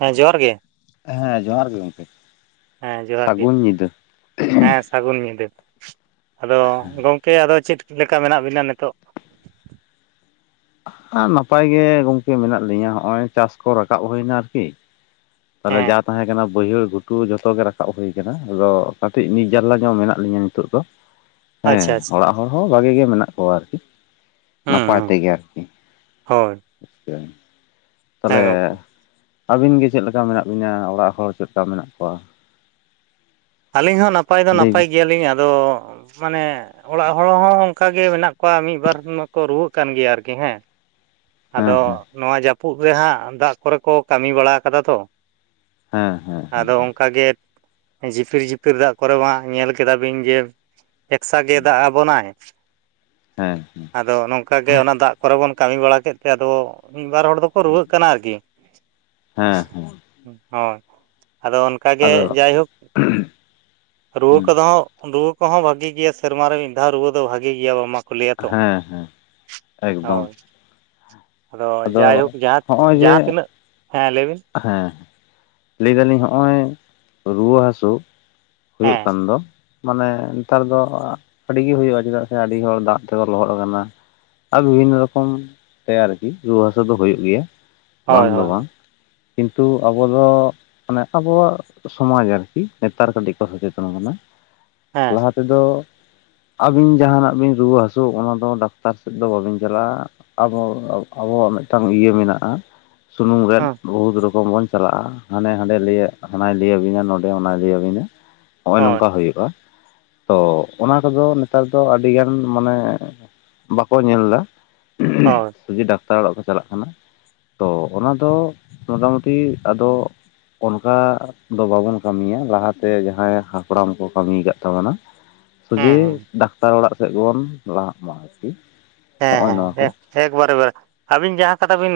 ᱦᱮᱸ ᱡᱚᱦᱟᱨ ᱜᱮ ᱦᱮᱸ ᱡᱚᱦᱟᱨ ᱜᱮ ᱜᱚᱝᱠᱮ᱾ ᱦᱮᱸ ᱡᱚᱦᱟᱨ ᱜᱮ ᱥᱟᱜᱩᱱ ᱧᱤᱫᱟᱹ᱾ ᱦᱮᱸ ᱥᱟᱹᱜᱩᱱ ᱧᱤᱫᱟᱹ ᱟᱫᱚ ᱜᱚᱝᱠᱮ ᱟᱫᱚ ᱪᱮᱫ ᱞᱮᱠᱟ ᱢᱮᱱᱟᱜ ᱵᱤᱱᱟ ᱱᱤᱛᱚᱜ? ᱦᱟ ᱱᱟᱯᱟᱭ ᱜᱮ ᱜᱚᱝᱠᱮ ᱢᱮᱱᱟᱜ ᱞᱤᱧᱟᱹ ᱦᱚᱜᱚᱭ ᱪᱟᱥ ᱠᱚ ᱨᱟᱠᱟᱵ ᱦᱩᱭᱱᱟ ᱟᱨᱠᱤ᱾ ᱟᱫᱚ ᱦᱮᱸ ᱡᱟ ᱛᱟᱦᱮᱸ ᱠᱟᱱᱟ ᱵᱟᱹᱭᱦᱟᱹᱲ ᱜᱷᱩᱴᱩ ᱡᱚᱛᱚ ᱜᱮ ᱨᱟᱠᱟᱵ ᱦᱩᱭ ᱠᱟᱱᱟ ᱟᱫᱚ ᱠᱟᱹᱴᱤᱡ ᱱᱤᱡ ᱡᱟᱨᱞᱟ ᱧᱚᱜ ᱢᱮᱱᱟᱜ ᱞᱤᱧᱟᱹ ᱱᱤᱛᱚᱜ ᱫᱚ᱾ [inaudible] ᱦᱮᱸ ᱟᱪᱪᱷᱟ ᱚᱲᱟᱜ ᱦᱚᱲ ᱦᱚᱸ ᱵᱷᱟᱜᱤ ᱜᱮ ᱢᱮᱱᱟᱜ ᱠᱚᱣᱟ ᱟᱨᱠᱤ᱾ ᱦᱩᱸ ᱱᱟᱯᱟᱭ ᱦᱩᱸ ᱛᱮᱜᱮ ᱟᱨᱠᱤ, ᱦᱳᱭ ᱦᱮᱸ ᱛᱟᱞᱦᱮ ᱜᱚᱢᱠᱮ ᱟᱹᱵᱤᱱ ᱜᱮ ᱪᱮᱜ ᱞᱮᱠᱟ ᱢᱮᱱᱟᱜ ᱵᱤᱱᱟ ᱚᱲᱟᱜ ᱦᱚᱲ ᱪᱮᱜ ᱞᱮᱠᱟ ᱢᱮᱱᱟᱜ ᱠᱚᱣᱟ? ᱟᱹᱞᱤᱧ ᱦᱚᱸ ᱱᱟᱯᱟᱭ ᱫᱚ ᱞᱟᱹᱭ ᱱᱟᱯᱟᱭ ᱵᱤᱱ᱾ ᱜᱮᱭᱟᱞᱤᱧ ᱟᱫᱚ ᱢᱟᱱᱮ ᱚᱲᱟᱜ ᱦᱚᱲ ᱦᱚᱸ ᱚᱝᱠᱟ ᱜᱮ ᱢᱮᱱᱟᱜ ᱠᱚᱣᱟ ᱢᱤᱜ ᱵᱟᱨ ᱢᱟᱠᱚ ᱨᱩᱣᱟᱹᱜ ᱠᱟᱱ ᱜᱮᱭᱟ ᱟᱨᱠᱤ ᱦᱮᱸ᱾ ᱦᱮᱸ ᱟᱫᱚ ᱦᱮᱸ ᱱᱚᱣᱟ ᱡᱟᱹᱯᱩᱫ ᱨᱮᱦᱟᱸᱜ ᱫᱟᱜ ᱠᱚᱨᱮ ᱠᱚ ᱠᱟᱹᱢᱤ ᱵᱟᱲᱟ ᱟᱠᱟᱫᱟ ᱛᱚ᱾ ᱦᱮᱸ ᱦᱮᱸ᱾ ᱟᱱᱠᱟᱜᱮ ᱡᱷᱤᱯᱤᱨ ᱡᱷᱤᱯᱤᱨ ᱫᱟᱜ ᱠᱚᱨᱮ ᱢᱟ ᱧᱮᱞ ᱠᱮᱫᱟᱵᱤᱱ ᱡᱮ ᱮᱠᱥᱟ ᱜᱮ ᱫᱟᱜ ᱟᱵᱚᱱᱟᱭ, ᱦᱮᱸ ᱟᱫᱚ ᱱᱚᱝᱠᱟ ᱜᱮ ᱚᱱᱟ ᱫᱟᱜ ᱠᱚᱨᱮ ᱵᱚᱱ ᱠᱟᱹᱢᱤ ᱵᱟᱲᱟ ᱠᱮᱫ ᱛᱮ ᱟᱫᱚ ᱢᱤᱫ ᱵᱟᱨ ᱦᱚᱲ ᱫᱚᱠᱚ ᱨᱩᱣᱟᱹᱜ ᱠᱟᱱᱟ ᱟᱨᱠᱤ᱾ ᱦᱮᱸ᱾ ᱚ ᱟᱫᱚ ᱚᱱᱠᱟᱜᱮ ᱟᱫᱚ ᱡᱟᱭᱦᱳᱠ ᱨᱩᱣᱟᱹ ᱠᱚᱫᱚ ᱦᱚᱸ ᱨᱩᱣᱟᱹ ᱠᱚᱦᱚᱸ ᱵᱷᱟᱜᱤ ᱜᱮᱭᱟ ᱥᱮᱨᱢᱟ ᱨᱮ ᱢᱤᱫ ᱫᱷᱟᱣ ᱨᱩᱣᱟᱹ ᱫᱚ ᱵᱷᱟᱜᱤ ᱜᱮᱭᱟ ᱵᱟᱝᱟᱢᱟ᱾ ᱠᱚ ᱞᱟᱹᱭ-ᱟ ᱛᱚ ᱦᱮᱸ ᱦᱮᱸ ᱮᱠᱫᱚᱢ ᱦᱳᱭ᱾ ᱟᱫᱚ ᱡᱟᱭᱦᱳᱠ ᱡᱟᱦᱟᱸ ᱡᱟᱦᱟᱸ ᱛᱤᱱᱟᱹᱜ, ᱦᱮᱸ ᱞᱟᱹᱭ ᱵᱤᱱ᱾ ᱦᱮ ᱞᱟᱹᱭ ᱫᱟᱞᱤᱧ ᱦᱚᱜᱚᱭ ᱨᱩᱣᱟᱹ ᱦᱟᱹᱥᱩ ᱦᱩᱭᱩᱜ ᱦᱮᱸ ᱠᱟᱱ ᱫᱚ᱾ ᱢᱟᱱᱮ ᱱᱮᱛᱟᱨ ᱫᱚ ᱟᱹᱰᱤ ᱜᱮ ᱦᱩᱭᱩᱜ-ᱟ ᱪᱮᱫᱟᱜ ᱥᱮ ᱟᱹᱰᱤ ᱦᱚᱲ ᱫᱟᱜ ᱛᱮᱠᱚ ᱞᱚᱦᱚᱫ ᱟᱠᱟᱱᱟ᱾ ᱟᱨ ᱵᱤᱵᱷᱤᱱᱚ ᱨᱚᱠᱚᱢ ᱛᱮᱭᱟᱨᱮ ᱨᱩᱣᱟᱹ ᱦᱟᱥᱩ ᱫᱚ ᱦᱩᱭᱩᱜ ᱜᱮᱭᱟ, ᱦᱳᱭ ᱵᱟᱝ ᱫᱚ ᱦᱳᱭ ᱵᱟᱝ, ᱠᱤᱱᱛᱩ ᱟᱵᱚ ᱫᱚ ᱢᱟᱱᱮ ᱟᱵᱚᱣᱟᱜ ᱥᱚᱢᱟᱡᱽ ᱟᱨᱠᱤ ᱱᱮᱛᱟᱨ ᱠᱟᱹᱴᱤᱡ ᱠᱚ ᱥᱚᱪᱮᱛᱚᱱ ᱠᱟᱱᱟ᱾ ᱦᱮᱸ ᱞᱟᱦᱟᱛᱮ ᱛᱮᱫᱚ ᱟᱹᱵᱤᱱ ᱡᱟᱦᱟᱱᱟᱜ ᱵᱤᱱ ᱨᱩᱣᱟᱹ ᱦᱟᱹᱥᱩᱜ ᱚᱱᱟᱫᱚ ᱰᱟᱠᱛᱟᱨ ᱥᱮᱫ ᱫᱚ ᱵᱟᱵᱤᱱ ᱪᱟᱞᱟᱜ-ᱟ, ᱟᱵᱚ ᱟᱵᱚᱣᱟᱜ ᱢᱤᱫᱴᱟᱝ ᱤᱭᱟᱹ ᱢᱮᱱᱟᱜᱼᱟ ᱥᱩᱱᱩᱢ ᱨᱮᱫ, ᱦᱮᱸ ᱵᱩᱦᱩᱛ ᱨᱚᱠᱚᱢ ᱵᱚᱱ ᱪᱟᱞᱟᱜᱼᱟ, ᱦᱟᱱᱮ ᱦᱟᱸᱰᱮ ᱞᱮᱭᱟᱜ ᱦᱟᱱᱟᱭ ᱞᱮᱭᱟᱵᱤᱱᱟ ᱱᱚᱰᱮ ᱚᱱᱟᱭ ᱞᱮᱭᱟᱵᱤᱱᱟ, ᱦᱚᱜᱼᱚᱭ ᱦᱳᱭ ᱱᱚᱝᱠᱟ ᱦᱩᱭᱩᱜᱼᱟ ᱾ ᱛᱚ ᱚᱱᱟ ᱠᱚᱫᱚ ᱱᱮᱛᱟᱨ ᱫᱚ ᱟᱹᱰᱤᱜᱟᱱ ᱢᱟᱱᱮ ᱵᱟᱠᱚ ᱧᱮᱞ ᱫᱟ ᱾ ᱦᱳᱭ ᱥᱚᱡᱷᱮ ᱰᱟᱠᱛᱟᱨ ᱚᱲᱟᱜ ᱠᱚ ᱪᱟᱞᱟᱜ ᱠᱟᱱᱟ ᱾ ᱛᱚ ᱚᱱᱟᱫᱚ ᱢᱚᱴᱟᱢᱩᱴᱤ ᱟᱫᱚ ᱚᱱᱠᱟ ᱫᱚ ᱵᱟᱵᱚᱱ ᱠᱟᱹᱢᱤᱭᱟ ᱞᱟᱦᱟᱛᱮ ᱡᱟᱦᱟᱸᱭ ᱦᱟᱯᱲᱟᱢ ᱠᱚ ᱠᱟᱹᱢᱤᱭ ᱟᱠᱟᱫ ᱛᱟᱵᱚᱱᱟ ᱾ ᱥᱚᱡᱮ ᱦᱮᱸ ᱫᱟᱠᱛᱟᱨ ᱚᱲᱟᱜ ᱥᱮᱫ ᱜᱮᱵᱚᱱ ᱞᱟᱦᱟᱜ ᱢᱟ ᱟᱨᱠᱤ ᱾ ᱦᱮᱸ ᱦᱮᱸ ᱮᱠ ᱮᱠᱵᱟᱨᱮ ᱵᱟᱨᱮ ᱟᱵᱤᱱ ᱡᱟᱦᱟᱸ ᱠᱟᱛᱷᱟ ᱵᱤᱱ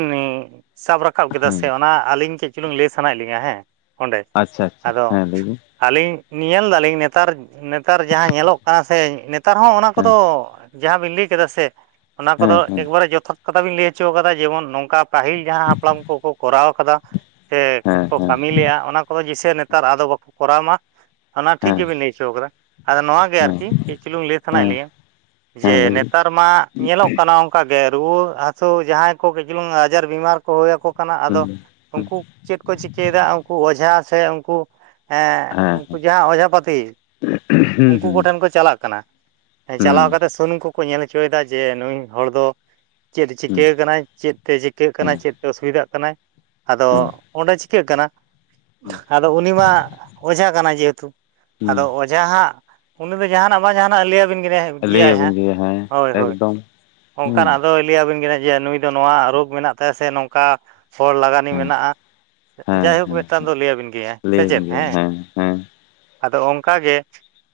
ᱥᱟᱵ ᱨᱟᱠᱟᱵ ᱠᱮᱫᱟ ᱦᱮᱸ ᱥᱮ ᱚᱱᱟ ᱟᱹᱞᱤᱧ ᱠᱟᱹᱪ ᱪᱩᱞᱤᱝ ᱞᱟᱹᱭ ᱥᱟᱱᱟᱭᱮᱜ ᱞᱤᱧᱟ ᱦᱮᱸ ᱚᱸᱰᱮ ᱟᱪᱪᱷᱟ ᱟᱪᱪᱷᱟ ᱟᱫᱚ ᱦᱮᱸ ᱞᱟᱹᱭ ᱵᱤᱱ ᱟᱹᱞᱤᱧ ᱧᱮᱞ ᱫᱟᱞᱤᱧ ᱱᱮᱛᱟᱨ ᱱᱮᱛᱟᱨ ᱡᱟᱦᱟᱸ ᱧᱮᱞᱚᱜ ᱠᱟᱱᱟ ᱥᱮ ᱱᱮᱛᱟᱨ ᱦᱚᱸ ᱚᱱᱟ ᱠᱚᱫᱚ ᱦᱮᱸ ᱡᱟᱦᱟᱸ ᱵᱤᱱ ᱞᱟᱹᱭ ᱠᱮᱫᱟ ᱥᱮ ᱚᱱᱟ ᱠᱚᱫᱚ ᱦᱮᱸ ᱦᱮᱸ ᱮᱠᱵᱟᱨᱮ ᱡᱚᱛᱷᱟᱛ ᱠᱟᱛᱷᱟ ᱵᱤᱱ ᱞᱟᱹᱭ ᱦᱚᱪᱚ ᱟᱠᱟᱫᱟ ᱡᱮᱢᱚᱱ ᱱᱚᱝ ᱠᱟ ᱯᱟᱹᱦᱤᱞ ᱡᱟᱦᱟᱸ ᱦᱟᱯᱲᱟᱢ ᱠᱚᱠᱚ ᱠᱚᱨᱟᱣ ᱠᱟᱫᱟ ᱥᱮ ᱦᱮᱸ ᱠᱚ ᱦᱮᱸ ᱠᱟᱹᱢᱤ ᱞᱮᱜᱼᱟ ᱚᱱᱟ ᱠᱚᱫᱚ ᱡᱤᱥᱮ ᱱᱮᱛᱟᱨ ᱟᱫᱚ ᱵᱟᱠᱚ ᱠᱚᱨᱟᱣ ᱢᱟ ᱚᱱᱟ ᱴᱷᱤᱠ ᱦᱮᱸ ᱜᱮᱵᱤᱱ ᱞᱟᱹᱭ ᱦᱚᱪᱚ ᱠᱟᱫᱟ ᱾ ᱟᱫᱚ ᱱᱚᱣᱟ ᱜᱮ ᱦᱮᱸ ᱟᱨᱠᱤ ᱠᱟᱹᱡ ᱪᱩᱞᱩᱝ ᱞᱟᱹᱭ ᱥᱟᱱᱟᱭᱮᱫ ᱦᱮᱸ ᱞᱤᱧᱟ ᱡᱮ ᱦᱮᱸ ᱞᱟᱹᱭ ᱵᱤᱱ ᱱᱮᱛᱟᱨ ᱢᱟ ᱧᱮᱞᱚᱜ ᱠᱟᱱᱟ ᱚᱝᱠᱟᱜᱮ ᱥᱮ ᱨᱩᱣᱟᱹ ᱦᱟᱹᱥᱩ ᱡᱟᱦᱟᱸᱭ ᱠᱚ ᱠᱟᱹᱡ ᱪᱩᱞᱩᱝ ᱟᱡᱟᱨ ᱵᱤᱢᱟᱨ ᱠᱚ ᱦᱩᱭ ᱟᱠᱚ ᱠᱟᱱᱟ ᱟᱫᱚ ᱦᱮᱸ ᱦᱮᱸ ᱩᱝᱠᱩ ᱪᱮᱫ ᱠᱚ ᱪᱤᱠᱟᱹᱭᱮᱫᱟ ᱩᱝᱠᱩ ᱚᱡᱷᱟ ᱥᱮ ᱩᱝᱠᱩ ᱦᱮᱸ ᱩᱝᱠᱩ ᱡᱟᱦᱟᱸ ᱚᱡᱷᱟᱯᱟᱹᱛᱤ ᱦᱮᱸ ᱩᱝᱠᱩ ᱦᱮᱸ ᱠᱚᱴᱷᱮᱱ ᱠᱚ ᱪᱟᱞᱟᱜ ᱠᱟᱱᱟ ᱾ ᱦᱮᱸ ᱪᱟᱞᱟᱣ ᱠᱟᱛᱮᱜ ᱥᱩᱱᱩᱢ ᱠᱚᱠᱚ ᱧᱮᱞ ᱦᱚᱪᱚᱭᱮᱫᱟ ᱡᱮ ᱱᱩᱭ ᱦᱚᱲ ᱫᱚ ᱪᱮᱫ ᱮ ᱪᱤᱠᱟᱹ ᱟᱠᱟᱱᱟᱭ ᱪᱮᱫ ᱛᱮ ᱪᱤᱠᱟᱹᱜ ᱠᱟᱱᱟᱭ ᱪᱮᱫ ᱛᱮ ᱚᱥᱩᱵᱤᱫᱟᱜ ᱠᱟᱱᱟᱭ? ᱟᱫᱚ ᱚᱸᱰᱮ ᱪᱤᱠᱟᱜ ᱠᱟᱱᱟ! ᱦᱩᱸ ᱾ ᱟᱫᱚ ᱩᱱᱤ ᱢᱟ ᱚᱡᱷᱟ ᱠᱟᱱᱟ ᱡᱮᱦᱮᱛᱩ ᱦᱮᱸ ᱟᱫᱚ ᱚ ᱡᱷᱟ ᱦᱟᱸᱜ ᱩᱱᱤ ᱫᱚ ᱡᱟᱦᱟᱱᱟᱜ ᱵᱟ ᱡᱟᱦᱱᱟᱜ ᱞᱟᱹᱭᱟᱵᱤᱱ [unintelligible] ᱜᱮᱭᱟᱭ ᱞᱟᱹᱭᱟᱵᱤᱱ ᱦᱟᱸᱜ ᱜᱮᱭᱟ ᱦᱮᱸ ᱦᱳᱭ ᱦᱳᱭ ᱮᱠᱫᱚᱢ ᱾ ᱦᱩᱸ ᱚᱱᱠᱟᱱᱟᱜ ᱟᱫᱚᱭ ᱞᱟᱹᱭᱟᱵᱤᱱ ᱠᱟᱱᱟ ᱡᱮ ᱱᱩᱭ ᱫᱚ ᱱᱚᱣᱟ ᱨᱳᱜᱽ ᱢᱮᱱᱟᱜ ᱛᱟᱭᱟ ᱥᱮ ᱱᱚᱝᱠᱟ ᱯᱷᱚᱞ ᱞᱟᱜᱟᱱᱤ ᱦᱮᱸ ᱢᱮᱱᱟᱜᱼᱟ ᱾ ᱦᱮᱸ ᱡᱟᱭᱦᱳᱠ ᱦᱮᱸ ᱢᱤᱫᱴᱟᱝ ᱫᱚ ᱦᱮᱸ ᱞᱟᱹᱭᱟᱵᱤᱱ ᱜᱮᱭᱟ ᱥᱮ ᱞᱟᱹᱭᱟᱵᱤᱱ ᱪᱮᱫ ᱜᱮᱭᱟ ᱦᱮᱸ ᱾ ᱦᱮᱸ ᱟᱫᱚ ᱚᱝᱠᱟᱜᱮ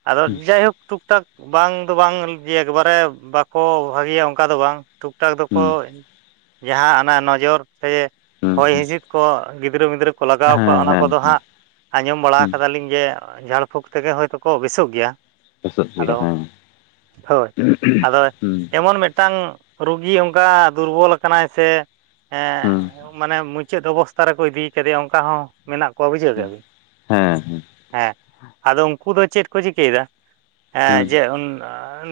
ᱟᱫᱚ ᱦᱩᱸ ᱡᱟᱭᱦᱳᱠ ᱴᱩᱠ ᱴᱟᱠ ᱵᱟᱝ ᱫᱚ ᱵᱟᱝ ᱡᱮ ᱮᱠᱵᱟᱨᱮ ᱵᱟᱠᱚ ᱵᱷᱟᱹᱜᱤᱭᱟ ᱚᱝᱠᱟ ᱫᱚ ᱵᱟᱝ ᱴᱩᱠ ᱴᱟᱠ ᱫᱚᱠᱚ ᱦᱩᱸ ᱡᱟᱦᱟᱸ ᱚᱱᱟ ᱱᱚᱡᱚᱨ ᱥᱮ ᱦᱩᱸ ᱦᱚᱭ ᱦᱩᱸ ᱦᱤᱸᱥᱤᱫ ᱠᱚ ᱜᱤᱫᱽᱨᱟᱹ ᱯᱤᱫᱽᱨᱟᱹ ᱠᱚ ᱞᱟᱜᱟᱣ ᱠᱚᱣᱟ ᱦᱮᱸ ᱚᱱᱟ ᱦᱮᱸ ᱠᱚᱫᱚ ᱦᱟᱸᱜ ᱟᱸᱡᱚᱢ ᱦᱩᱸ ᱵᱟᱲᱟ ᱠᱟᱫᱟᱞᱤᱧ ᱡᱮ ᱡᱷᱟᱲ ᱯᱷᱩᱸᱠ ᱛᱮᱜᱮ ᱦᱳᱭᱛᱳ ᱠᱚ ᱵᱮᱥᱚᱠ ᱜᱮᱭᱟ ᱾ ᱵᱮᱥᱚᱜ ᱜᱮᱭᱟ ᱦᱮᱸ, ᱦᱮᱸ ᱾ ᱡᱮᱢᱚᱱ ᱢᱤᱫᱴᱟᱝ ᱨᱩᱜᱤ ᱚᱝᱠᱟ ᱫᱩᱨᱵᱚᱞ ᱟᱠᱟᱱᱟᱭ ᱥᱮ ᱮ ᱦᱩᱸ ᱢᱟᱱᱮ ᱢᱩ ᱪᱟᱹᱫ ᱚᱵᱚᱥᱛᱟ ᱨᱮᱠᱚ ᱤᱫᱤ ᱠᱟᱫᱮᱭᱟ ᱚᱝᱠᱟ ᱦᱚᱸ ᱢᱮᱱᱟᱜ ᱠᱚᱣᱟ ᱵᱩᱡᱷᱟᱹᱣ ᱦᱩᱸ ᱠᱮᱫᱟ ᱵᱤᱱ ᱾ ᱦᱮᱸ ᱟᱫᱚ ᱩᱝᱠᱩ ᱫᱚ ᱪᱮᱫ ᱠᱚ ᱪᱤᱠᱟᱹᱭᱮᱫᱟ ᱦᱮᱸ ᱦᱩᱸ ᱡᱮ ᱩᱱ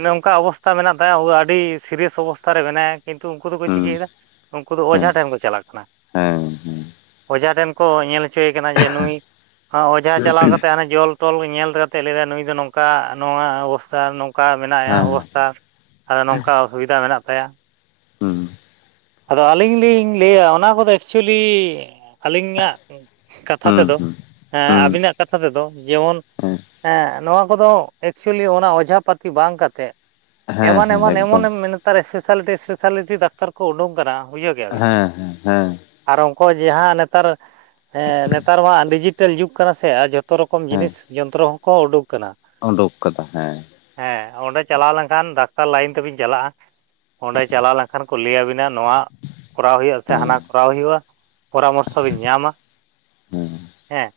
ᱱᱚᱝᱠᱟ ᱚᱵᱚᱥᱛᱟ ᱢᱮᱱᱟᱜ ᱛᱟᱭᱟ ᱩ ᱫᱚ ᱟᱹᱰᱤ ᱥᱤᱨᱤᱭᱟᱥ ᱚᱵᱚᱥᱛᱟ ᱨᱮ ᱢᱮᱱᱟᱭᱟ ᱠᱤᱱᱛᱩ ᱩᱱᱠᱩ ᱫᱚᱠᱚ ᱦᱩᱸ ᱪᱤᱠᱟᱹᱭᱮᱫᱟ? ᱩᱱᱠᱩ ᱫᱚ ᱦᱮᱸ ᱚᱡᱷᱟ ᱴᱷᱮᱱ ᱠᱚ ᱪᱟᱞᱟᱜ ᱠᱟᱱᱟ ᱦᱮᱸ ᱦᱮᱸ ᱦᱮᱸ ᱾ ᱚᱡᱷᱟ ᱴᱷᱮᱱ ᱠᱚ ᱧᱮᱞ ᱦᱚᱪᱚᱭᱮ ᱠᱟᱱᱟ ᱡᱮ ᱱᱩᱭ ᱚᱡᱷᱟ ᱪᱟᱞᱟᱣ ᱠᱟᱛᱮ ᱦᱟᱱᱮ ᱡᱚᱞ ᱴᱚᱞ ᱧᱮᱞ ᱠᱟᱛᱮᱫ ᱞᱟᱹᱭᱫᱟ ᱱᱩᱭᱫᱚ ᱱᱚᱝᱠᱟ ᱱᱚᱣᱟ ᱚᱵᱚᱥᱛᱟ ᱱᱚᱝᱠᱟ ᱢᱮᱭᱟ ᱚᱵᱚᱥᱛᱟ ᱟᱫᱚ ᱱᱚᱝᱠᱟ ᱚᱥᱩᱵᱤᱫᱟ ᱢᱮᱱᱟᱜ ᱛᱟᱭᱟ ᱾ ᱦᱩᱸ ᱾ ᱟᱫᱚ ᱟᱹᱞᱤᱧ ᱞᱤᱧ ᱞᱟᱹᱭᱟ ᱚᱱᱟ ᱠᱚᱫᱚ ᱮᱠᱪᱩᱭᱮᱞᱤ ᱟᱹᱞᱤᱧᱟᱜ ᱠᱟᱛᱷᱟ ᱦᱩᱸ ᱛᱮᱫᱚ ᱦᱩᱸ ᱦᱮᱸ ᱦᱩᱸ ᱟᱹᱵᱤᱱᱟᱜ ᱠᱟᱛᱷᱟ ᱛᱮᱫᱚ ᱡᱮᱢᱚᱱ ᱦᱮᱸ ᱮᱸᱜ ᱱᱚᱣᱟ ᱠᱚᱫᱚ ᱮᱠᱪᱩᱭᱮᱞᱤ ᱚᱱᱟ ᱚᱡᱷᱟ ᱯᱟᱹᱛᱤ ᱵᱟᱝ ᱠᱟᱛᱮᱜ ᱦᱮᱸ ᱮᱢᱟᱱ ᱦᱮᱸ ᱮᱢᱟᱱ ᱮᱠᱫᱚᱢ ᱮᱢᱚᱱ ᱮᱢ ᱢᱮᱱᱮᱫ ᱰᱟᱠᱛᱟᱨ ᱮᱥᱯᱮᱥᱟᱞᱤᱴᱤ ᱮᱥᱯᱮᱥᱟᱞᱤᱴᱤ ᱰᱟᱠᱛᱟᱨ ᱠᱚ ᱩᱰᱩᱝ ᱠᱟᱱᱟ᱾ ᱵᱩᱡᱷᱟᱹᱣ ᱜᱮᱭᱟᱵᱤᱱ? ᱦᱮᱸ ᱦᱮᱸ ᱦᱮᱸ ᱟᱨ ᱩᱱᱠᱩ ᱡᱟᱦᱟᱸ ᱱᱮᱛᱟᱨ ᱦᱮᱸ ᱱᱮᱛᱟᱨ ᱢᱟ ᱰᱤᱡᱤᱴᱮᱞ ᱡᱩᱜᱽ ᱠᱟᱱᱟ ᱥᱮ ᱟᱨ ᱡᱷᱚᱛᱚ ᱨᱚᱠᱚᱢ ᱡᱤᱱᱤᱥ ᱡᱚᱱᱛᱨᱚ ᱦᱚᱸᱠᱚ ᱩᱰᱩᱠ ᱟᱠᱟᱱᱟ᱾ ᱳᱸᱰᱳᱠ ᱠᱟᱫᱟ ᱦᱮᱸ᱾ ᱦᱮᱸ ᱚᱸᱰᱮ ᱪᱟᱞᱟᱣ ᱞᱮᱱᱠᱷᱟᱱ ᱰᱟᱠᱛᱟᱨ ᱞᱟᱭᱤᱱ ᱛᱮᱵᱤᱱ ᱪᱟᱞᱟᱜᱼᱟ᱾ ᱚᱸᱰᱮ ᱪᱟᱞᱟᱣ ᱞᱮᱱᱠᱷᱟᱱ ᱠᱚ ᱞᱟᱹᱭᱟᱵᱤᱱᱟ ᱱᱚᱣᱟ ᱠᱚᱨᱟᱣ ᱦᱩᱭᱩᱜᱼᱟ, ᱥᱮ ᱦᱟᱱᱟ ᱠᱚᱨᱟᱣ ᱦᱩᱭᱩᱜᱼᱟ᱾ ᱯᱚᱨᱟᱢᱚᱨᱥᱚ ᱵᱤᱱ ᱧᱟᱢᱟ, ᱦᱮᱸ ᱦᱮᱸ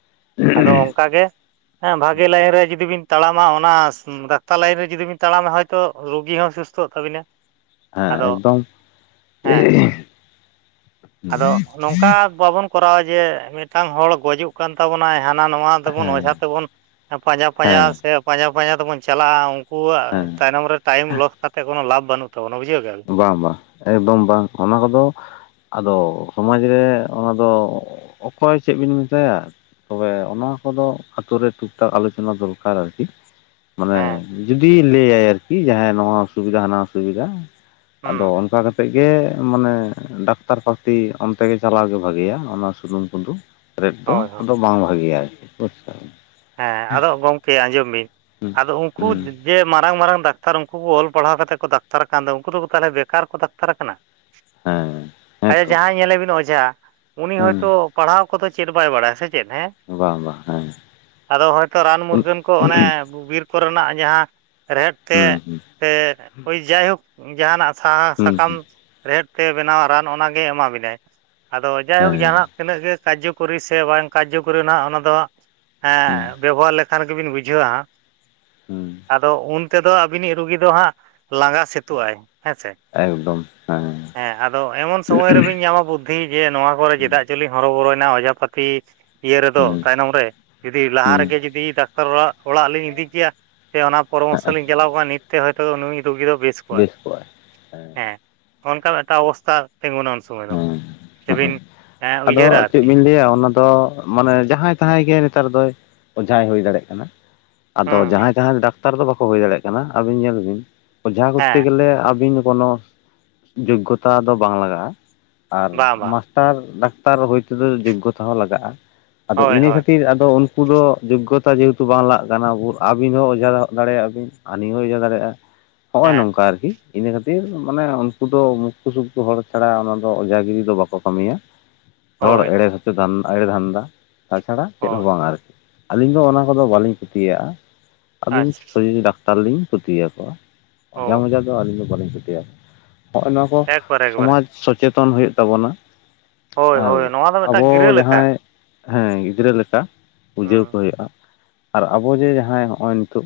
ᱟᱫᱚ ᱚᱱᱠᱟᱜᱮ ᱦᱮᱸ ᱵᱷᱟᱜᱮ ᱞᱟᱭᱤᱱ ᱨᱮ ᱡᱩᱫᱤ ᱵᱤᱱ ᱛᱟᱲᱟᱢᱟ ᱚᱱᱟ ᱰᱟᱠᱛᱟᱨ ᱞᱟᱭᱤᱱ ᱨᱮ ᱡᱩᱫᱤ ᱵᱤᱱ ᱛᱟᱲᱟᱢᱟ ᱦᱚᱭᱛᱚ ᱨᱩᱜᱤ ᱦᱚᱸ ᱥᱩᱥᱛᱷᱚᱜ ᱛᱟᱵᱤᱱᱟ᱾ ᱦᱮᱸ ᱟᱫᱚ, ᱮᱠᱫᱚᱢ ᱦᱮᱸ᱾ [inaudible] ᱟᱫᱚ ᱱᱚᱝᱠᱟ ᱵᱟᱵᱚᱱ ᱠᱚᱨᱟᱣᱟ ᱡᱮ ᱢᱤᱫᱴᱟᱝ ᱦᱚᱲ ᱜᱚᱡᱩᱜ ᱠᱟᱱ ᱛᱟᱵᱚᱱᱟᱭ ᱦᱟᱱᱟ ᱱᱚᱣᱟ ᱫᱚᱵᱚᱱ ᱦᱮᱸ ᱚᱡᱷᱟ ᱛᱮᱵᱚᱱ ᱯᱟᱸᱡᱟ ᱯᱟᱸᱡᱟ ᱦᱮᱸ ᱥᱮ ᱯᱟᱸᱡᱟ ᱯᱟᱸᱡᱟ ᱛᱮᱵᱚᱱ ᱪᱟᱞᱟᱜᱼᱟ ᱩᱱᱠᱩᱣᱟᱜ ᱛᱟᱭᱱᱚᱢ ᱨᱮ ᱴᱟᱭᱤᱢ ᱞᱚᱥ ᱠᱟᱛᱮ ᱠᱚᱱᱳ ᱞᱟᱵᱷ ᱵᱟᱱᱩᱜ ᱛᱟᱵᱚᱱᱟ᱾ ᱵᱡᱷᱟᱹᱣ ᱠᱮᱫ ᱟᱹᱵᱤᱱ? ᱵᱟᱝ ᱵᱟᱝ ᱮᱠᱫᱚᱢ ᱵᱟᱝ᱾ ᱚᱱᱟ ᱠᱚᱫᱚ, ᱟᱫᱚ ᱥᱚᱢᱟᱡᱽ ᱨᱮ ᱚᱱᱟ ᱫᱚ ᱚᱠᱚᱭ ᱪᱮᱫ ᱵᱤᱱ ᱢᱮᱛᱟᱭᱟ᱾ ᱛᱚᱵᱮ ᱚᱱᱟ ᱠᱚᱫᱚ ᱟᱛᱳ ᱨᱮ ᱴᱩᱠ ᱴᱟᱠ ᱟᱞᱳᱪᱚᱱᱟ ᱫᱚᱨᱠᱟᱨ ᱟᱨᱠᱤ᱾ ᱢᱟᱱᱮ ᱦᱮᱸ ᱡᱩᱫᱤ ᱞᱟᱹᱭᱟᱭ ᱟᱨᱠᱤ ᱡᱟᱦᱟᱸᱭ ᱱᱚᱣᱟ ᱚᱥᱩᱵᱤᱫᱷᱟ ᱦᱟᱱᱟ ᱚᱥᱩᱵᱤᱫᱷᱟ᱾ ᱦᱩᱸ ᱟᱫᱚ ᱚᱱᱠᱟ ᱠᱟᱛᱮᱫ ᱜᱮ ᱢᱟᱱᱮ ᱰᱟᱠᱛᱟᱨ ᱯᱟᱹᱛᱤ ᱚᱱᱛᱮ ᱜᱮ ᱪᱟᱞᱟᱣ ᱜᱮ ᱵᱷᱟᱜᱮᱭᱟ ᱚᱱᱟ ᱥᱩᱱᱩᱢ ᱠᱚᱫᱚ᱾ ᱨᱮᱫ ᱫᱚ ᱦᱳᱭ ᱦᱳᱭ ᱟᱫᱚ ᱵᱟᱝ ᱵᱷᱟᱜᱮᱭᱟ ᱟᱨᱠᱤ᱾ ᱵᱩᱡ ᱠᱮᱫᱟᱵᱤᱱ? ᱦᱮᱸ ᱟᱫᱚ ᱜᱚᱝᱠᱮ ᱟᱸᱡᱚᱢ ᱵᱤᱱ ᱦᱩᱸ ᱟᱫᱚ ᱩᱱᱠᱩ ᱦᱩᱸ ᱡᱮ ᱢᱟᱨᱟᱝ ᱢᱟᱨᱟᱝ ᱰᱟᱠᱛᱟᱨ ᱩᱱᱠᱩ ᱠᱚ ᱚᱞ ᱯᱟᱲᱦᱟᱣ ᱠᱟᱛᱮᱫ ᱠᱚ ᱰᱟᱠᱛᱟᱨ ᱠᱟᱱ ᱫᱚ ᱩᱱᱠᱩ ᱫᱚ ᱛᱟᱦᱚᱞᱮ ᱵᱮᱠᱟᱨ ᱠᱚ ᱰᱟᱠᱛᱟᱨ ᱠᱟᱱᱟ᱾ ᱦᱮᱸ ᱟᱭᱮ ᱦᱮᱸᱛᱚ ᱡᱟᱦᱟᱸᱭ ᱧᱮᱞᱮᱵᱤᱱ ᱚᱡᱷᱟ᱾ ᱩᱱᱤ ᱦᱚᱭᱛᱚ ᱦᱩᱸ ᱯᱟᱲᱦᱟᱣ ᱠᱚᱫᱚ ᱪᱮᱫ ᱵᱟᱭ ᱵᱟᱲᱟᱭᱟ, ᱥᱮ ᱪᱮᱫ? ᱦᱮᱸ᱾ ᱵᱟᱝ ᱵᱟᱝ ᱦᱮᱸ᱾ ᱟᱫᱚ ᱦᱚᱭᱛᱚ ᱨᱟᱱ ᱦᱩᱸ ᱢᱩᱨᱜᱟᱹᱱ ᱠᱚ ᱚᱱᱮ ᱵᱤᱨ ᱠᱚᱨᱮᱱᱟᱜ ᱡᱟᱦᱟᱸ ᱨᱮᱦᱮᱫ ᱛᱮ, ᱦᱩᱸ ᱥᱮ ᱦᱳᱭ ᱡᱟᱭᱦᱳᱠ ᱡᱟᱦᱟᱱᱟᱜ ᱥᱟᱦᱟ ᱦᱩᱸ ᱥᱟᱠᱟᱢ ᱦᱩᱸ ᱨᱮᱦᱮᱫ ᱛᱮ ᱵᱮᱱᱟᱣᱟ ᱨᱟᱱ ᱚᱱᱟᱜᱮ ᱮᱢᱟ ᱵᱤᱱᱟᱭ, ᱟᱫᱚ ᱡᱟᱭᱦᱳᱠ ᱦᱮᱸ ᱡᱟᱦᱟᱸ ᱛᱤᱱᱟᱹᱜ ᱜᱮ ᱠᱟᱨᱡᱚ ᱠᱚᱨᱤ ᱥᱮ ᱵᱟᱝ ᱠᱟᱨᱡᱚ ᱠᱚᱨᱤ ᱦᱟᱸᱜ ᱚᱱᱟ ᱫᱚ ᱦᱟᱸᱜ ᱦᱩᱸ ᱮᱸ ᱵᱮᱵᱚᱦᱟᱨ ᱞᱮᱠᱷᱟᱱ ᱜᱮᱵᱤᱱ ᱵᱩᱡᱷᱟᱹᱣᱟ ᱦᱟᱜ᱾ ᱦᱩᱸ ᱟᱫᱚ ᱩᱱ ᱛᱮᱫᱚ ᱟᱵᱤᱱᱤᱡ ᱨᱩᱜᱤ ᱫᱚ ᱦᱟᱸᱜ ᱞᱟᱸᱜᱟ ᱥᱮᱛᱩᱜᱼᱟᱭ᱾ ᱦᱮᱸᱥᱮ? ᱦᱮᱸ ᱟᱫᱚ ᱮᱢᱚᱱ ᱥᱚᱢᱚᱭ ᱨᱮᱵᱤᱱ ᱧᱟᱢᱟ ᱵᱩᱫᱽ ᱫᱷᱤ ᱡᱮ ᱱᱚᱣᱟ ᱠᱚᱨᱮ ᱦᱩᱸ ᱪᱮᱫᱟᱜ ᱪᱚᱞᱤᱧ ᱦᱚᱨᱚ ᱵᱚᱨᱚᱭᱮᱱᱟ ᱚᱡᱷᱟᱯᱟᱹᱛᱤ ᱤᱭᱟᱹ ᱨᱮᱫᱚ, ᱦᱩᱸ ᱛᱟᱭᱱᱚᱢ ᱨᱮ᱾ ᱡᱩᱫᱤ ᱞᱟᱦᱟ ᱦᱩᱸ ᱨᱮᱜᱮ ᱡᱩᱫᱤ ᱰᱟᱠᱛᱟᱨ ᱚᱲᱟᱜ, ᱚᱲᱟᱜ ᱞᱤᱧ ᱤᱫᱤ ᱠᱮᱭᱟ ᱥᱮ ᱚᱱᱟ ᱯᱚᱨᱟᱢᱚᱨᱥᱚ ᱞᱤᱧ ᱪᱟᱞᱟᱣ ᱠᱚᱜᱼᱟ ᱱᱤᱛ - ᱛᱮ ᱦᱚᱭᱛᱚ ᱱᱩᱭ ᱨᱩᱜᱤ ᱫᱚ ᱵᱮᱥ ᱠᱚᱜᱼᱟᱭ᱾ ᱦᱮᱸ ᱚᱱᱠᱟ ᱮᱴᱟᱜ ᱚᱵᱚᱥᱛᱟ ᱛᱤᱸᱜᱩᱱᱟ ᱥᱚᱢᱚᱭ ᱫᱚ, ᱦᱮᱸ ᱥᱮᱵᱤᱱ ᱦᱮᱸ ᱮᱸ ᱩᱭᱦᱟᱹᱨᱟ ᱟᱫᱚ ᱪᱮᱫ ᱟᱨᱠᱤ᱾ ᱵᱤᱱ ᱞᱟᱹᱭᱟ ᱚᱱᱟ᱾ ᱫᱚ ᱢᱟᱱᱮ ᱡᱟᱦᱟᱸᱭ ᱛᱟᱦᱟᱸᱭ ᱜᱮ ᱱᱮᱛᱟᱨ ᱫᱚᱭ ᱚᱡᱷᱟᱭ ᱦᱩᱭ ᱫᱟᱲᱮᱜ ᱠᱟᱱᱟ᱾ ᱟᱫᱚ ᱦᱩᱸ ᱡᱟᱦᱟᱸᱭ ᱡᱟᱦᱟᱸᱭ ᱰᱟᱠᱛᱟᱨ ᱫᱚ ᱵᱟᱠᱚ ᱦᱩᱭ ᱫᱟᱲᱮᱭᱟᱜ ᱠᱟᱱᱟ, ᱟᱹᱵᱤᱱ ᱧᱮᱞ ᱵᱤᱱ᱾ ᱚᱡᱷᱟ ᱠᱚᱨᱛᱮ ᱦᱮᱸ ᱜᱮᱞᱮ ᱟᱵᱤᱱ ᱫᱚ ᱠᱳᱱᱚ ᱡᱳᱜᱽᱜᱚᱛᱟ ᱫᱚ ᱵᱟᱝ ᱞᱟᱜᱟᱜᱼᱟ᱾ ᱟᱨ ᱵᱟᱝ ᱵᱟᱝ ᱢᱟᱥᱴᱟᱨ ᱰᱟᱠᱛᱟᱨ ᱦᱩᱭ ᱛᱮᱫᱚ ᱡᱳᱜᱜᱚᱛᱟ ᱦᱚᱸ ᱞᱟᱜᱟᱜᱼᱟ᱾ ᱟᱫᱚ ᱦᱳᱭ ᱤᱱᱟᱹ ᱦᱳᱭ ᱠᱷᱟᱹᱛᱤᱨ ᱟᱫᱚ ᱩᱱ -ᱠᱩ ᱫᱚ ᱡᱳᱜᱽᱜᱚᱛᱟ ᱡᱮᱦᱮᱛᱩ ᱵᱟᱝ ᱞᱟᱜ ᱠᱟᱱᱟ ᱟᱹᱵᱤᱱ ᱦᱚᱸ ᱚᱡᱷᱟ ᱫᱟᱲᱮᱭᱟᱜ ᱟᱵᱤᱱ᱾ ᱟᱹᱞᱤᱧ ᱦᱚᱸ ᱚᱡᱷᱟ ᱫᱟᱲᱮᱭᱟᱜᱼᱟ᱾ ᱱᱚᱜᱼᱚᱭ ᱦᱮᱸ ᱱᱚᱝᱠᱟ ᱟᱨᱠᱤ ᱤᱱᱟᱹ ᱠᱷᱟᱹᱛᱤᱨ ᱢᱟᱱᱮ ᱩᱱᱠᱩ ᱫᱚ ᱢᱩᱠᱠᱩᱥᱩᱠᱠᱩ ᱦᱚᱲ ᱪᱷᱟᱲᱟ ᱚᱱᱟ ᱫᱚ ᱚᱡᱷᱟ ᱜᱤᱨᱤ ᱫᱚ ᱵᱟᱠᱚ ᱠᱟᱹᱢᱤᱭᱟ, ᱦᱚᱲ ᱦᱳᱭ ᱮᱲᱮ ᱦᱚᱪᱚ ᱫᱷᱟᱱᱫᱟ ᱮᱲᱮ ᱫᱷᱟᱱᱫᱟ᱾ ᱛᱟᱪᱷᱟᱲᱟ ᱪᱮᱫ ᱦᱚᱸ ᱦᱳᱭ ᱵᱟᱝ ᱟᱹᱨᱠᱤ, ᱟᱹᱞᱤᱧ ᱫᱚ ᱚᱱᱟ ᱠᱚᱫᱚ ᱵᱟᱹᱞᱤᱧ ᱯᱤᱛᱤᱭᱟᱹᱜ-ᱟ᱾ ᱟᱪᱪᱷᱟ [unintelligible] ᱛᱟᱨ ᱞᱤᱧ ᱯᱤᱛᱤᱭᱟᱹᱣᱟ ᱠᱚᱣᱟ, ᱚᱡᱷᱟ ᱦᱳᱭ ᱢᱚᱡᱟ ᱫᱚ ᱟᱹᱞᱤᱧ ᱫᱚ ᱵᱟᱹᱞᱤᱧ ᱯᱤᱛᱤᱭᱟᱹᱣᱟ ᱠᱚᱣᱟ᱾ ᱦᱚᱸᱜ-ᱚᱭ ᱱᱚᱣᱟ ᱠᱚ, ᱮᱠᱵᱟᱨᱮ ᱮᱠᱵᱟᱨᱮ ᱥᱚᱢᱟᱡᱽ ᱥᱚᱪᱮᱛᱚᱱ ᱦᱩᱭᱩᱜ ᱛᱟᱵᱚᱱᱟ᱾ ᱦᱳᱭ ᱟᱨ ᱦᱳᱭ ᱱᱚᱣᱟ ᱫᱚ ᱟᱵᱚ ᱢᱤᱫᱴᱟᱝ ᱜᱤᱨᱟᱹ ᱞᱮᱠᱟ ᱡᱟᱦᱟᱸᱭ ᱦᱮᱸ ᱜᱤᱫᱽᱨᱟᱹ ᱞᱮᱠᱟ ᱵᱩᱡᱷᱟᱹᱣ ᱠᱚ ᱦᱩᱸ ᱦᱩᱭᱩᱜ-ᱟ, ᱟᱨ ᱟᱵᱚ ᱡᱮ ᱡᱟᱦᱟᱸᱭ ᱦᱚᱸᱜ-ᱚᱭ ᱱᱤᱛᱚᱜ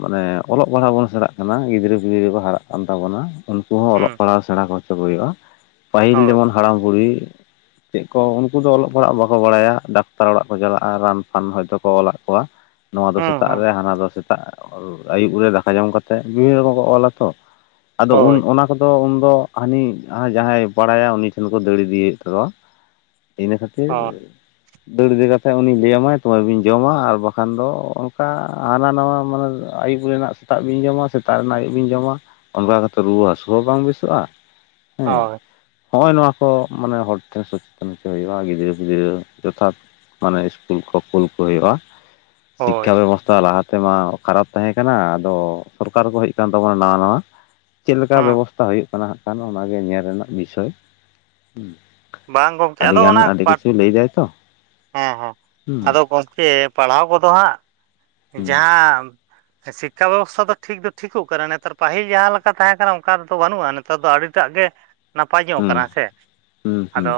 ᱢᱟᱱᱮ ᱚᱞᱚᱜ ᱯᱟᱲᱦᱟᱜ ᱵᱚᱱ ᱥᱮᱬᱟᱜ ᱠᱟᱱᱟ, ᱜᱤᱫᱽᱨᱟᱹ ᱯᱤᱫᱽᱨᱟᱹ ᱠᱚ ᱦᱟᱨᱟᱜ ᱠᱟᱱ ᱛᱟᱵᱚᱱᱟ, ᱩᱱᱠᱩ ᱦᱚᱸ ᱚᱞᱚᱜ ᱦᱩᱸ ᱯᱟᱲᱦᱟᱣ ᱥᱮᱬᱟ ᱠᱚ ᱦᱚᱪᱚ ᱠᱚ ᱦᱩᱭᱩᱜ-ᱟ, ᱯᱟᱹᱦᱤᱞ ᱦᱳᱭ ᱡᱮᱢᱚᱱ ᱦᱟᱲᱟᱢ ᱵᱩᱲᱦᱤ ᱪᱮᱫ ᱠᱚ ᱩᱱᱠᱩ ᱫᱚ ᱚᱞᱚᱜ ᱯᱟᱲᱦᱟᱜ ᱵᱟᱠᱚ ᱵᱟᱲᱟᱭᱟ, ᱰᱟᱠᱛᱟᱨ ᱚᱲᱟᱜ ᱠᱚ ᱪᱟᱞᱟᱜ-ᱟ ᱨᱟᱱ ᱯᱷᱟᱱ ᱦᱚᱭᱛᱳ ᱠᱚ ᱚᱞᱟᱜ ᱠᱚᱣᱟ ᱱᱚᱣᱟ ᱫᱚ ᱦᱩᱸ ᱥᱮᱛᱟᱜ ᱦᱩᱸ ᱨᱮ ᱦᱟᱱᱟ ᱫᱚ ᱥᱮ ᱛᱟᱜ, ᱟᱹᱭᱩᱵ ᱨᱮ ᱫᱟᱠᱟ ᱡᱚᱢ ᱠᱟᱛᱮ, ᱵᱤᱵᱷᱤᱱᱱᱚ ᱨᱚᱠᱚᱢ ᱠᱚ ᱚᱞᱟ ᱛᱚ᱾ ᱟᱫᱚ ᱦᱳᱭ ᱩᱱ ᱚᱱᱟ ᱠᱚᱫᱚ ᱩᱱᱫᱚ ᱦᱟᱹᱱᱤ ᱟᱨ ᱡᱟᱦᱟᱸᱭ ᱵᱟᱲᱟᱭᱟ ᱩᱱᱤ ᱴᱷᱮᱱ ᱠᱚ ᱫᱟᱹᱲ ᱤᱫᱤᱭᱮᱫ ᱛᱚ ᱤᱱᱟᱹ ᱠᱷᱟᱹᱛᱤᱨ ᱦᱳᱭ ᱫᱟᱹᱲ ᱤᱫᱤ ᱠᱟᱛᱮᱫ ᱩᱱᱤ ᱞᱟᱹᱭᱟ ᱢᱟᱭ ᱛᱚᱵᱮ ᱵᱤᱱ ᱡᱚᱢᱟ, ᱟᱨ ᱵᱟᱠᱷᱟᱱ ᱫᱚ ᱚᱱᱠᱟ ᱦᱟᱱᱟ ᱱᱟᱣᱟ ᱢᱟᱱᱮ ᱟᱹᱭᱩᱵᱽ ᱨᱮᱱᱟᱜ ᱥᱮᱛᱟᱜ ᱵᱤᱱ ᱡᱚᱢᱟ, ᱥᱮᱛᱟᱜ ᱨᱮᱱᱟᱜ ᱟᱹᱭᱩᱵᱽ ᱵᱤᱱ ᱡᱚᱢᱟ᱾ ᱚᱱᱠᱟ ᱠᱟᱛᱮᱫ ᱨᱩᱣᱟᱹ ᱦᱟᱹᱥᱩ ᱦᱚᱸ ᱵᱟᱝ ᱵᱮᱥᱚᱜ-ᱟ᱾ ᱦᱳᱭ᱾ ᱦᱚᱸᱜ-ᱚᱭ ᱱᱚᱣᱟ ᱠᱚ ᱢᱟᱱᱮ ᱦᱚᱲ ᱴᱷᱮᱱ ᱥᱚᱪᱮᱛᱚᱱ ᱦᱚᱪᱚ ᱦᱩᱭᱩᱜ-ᱟ ᱜᱤᱫᱽᱨᱟᱹ ᱯᱤᱫᱽᱨᱟᱹ ᱡᱚᱛᱷᱟᱛ ᱢᱟᱱᱮ ᱥᱠᱩᱞ ᱠᱚ ᱠᱩᱞ ᱠᱚ ᱦᱳᱭᱳᱜ-ᱟ, ᱥᱤᱠᱠᱷᱟ ᱦᱳᱭ ᱵᱮᱵᱚᱥᱛᱷᱟ ᱞᱟᱦᱟ ᱛᱮᱢᱟ ᱠᱷᱟᱨᱟᱯ ᱛᱟᱦᱮᱸ ᱠᱟᱱᱟ, ᱟᱫᱚ ᱥᱚᱨᱠᱟᱨ ᱠᱚ ᱦᱮᱡ ᱠᱟᱱ ᱛᱟᱵᱚᱱᱟ ᱱᱟᱣᱟ ᱱᱟᱣᱟ, ᱪᱮᱫ ᱞᱮᱠᱟ ᱦᱮᱸ ᱵᱮᱵᱚᱥ ᱛᱷᱟ ᱦᱩᱭᱩᱜ ᱠᱟᱱᱟ ᱦᱟᱸᱜ ᱠᱷᱟᱱ ᱚᱱᱟᱜᱮ ᱧᱮᱞ ᱨᱮᱱᱟᱜ ᱵᱤᱥᱚᱭ, ᱦᱩᱸ᱾ ᱵᱟᱝ ᱜᱚᱝᱠᱮ ᱟᱫᱚ ᱚᱱᱟ ᱯᱟᱴ, ᱛᱚ ᱦᱮᱸ ᱦᱮᱸ, ᱦᱩᱸ ᱟᱫᱚ ᱜᱚᱝᱠᱮ ᱯᱟᱲᱦᱟᱣ ᱠᱚᱫᱚ ᱦᱟᱸᱜ, ᱦᱩᱸ ᱡᱟᱦᱟᱸ ᱥᱤᱠᱠᱷᱟ ᱵᱮᱵᱚᱥᱛᱷᱟ ᱫᱚ ᱴᱷᱤᱠ ᱫᱚ ᱴᱷᱤᱠᱚᱜ ᱠᱟᱱᱟ ᱱᱮᱛᱟᱨ, ᱯᱟᱹᱦᱤᱞ ᱡᱟᱦᱟᱸ ᱞᱮᱠᱟ ᱛᱟᱦᱮᱸ ᱠᱟᱱᱟ ᱚᱝᱠᱟ ᱫᱚ ᱵᱟᱹᱱᱩᱜ-ᱟ ᱱᱤ ᱛᱟᱨ ᱫᱚ ᱟᱹᱰᱤᱴᱟᱜ ᱜᱮ ᱱᱟᱯᱟᱭ ᱧᱚᱜ ᱦᱩᱸ ᱠᱟᱱᱟ ᱦᱮᱸ ᱥᱮ᱾ ᱦᱩᱸ ᱦᱩᱸ ᱟᱫᱚ,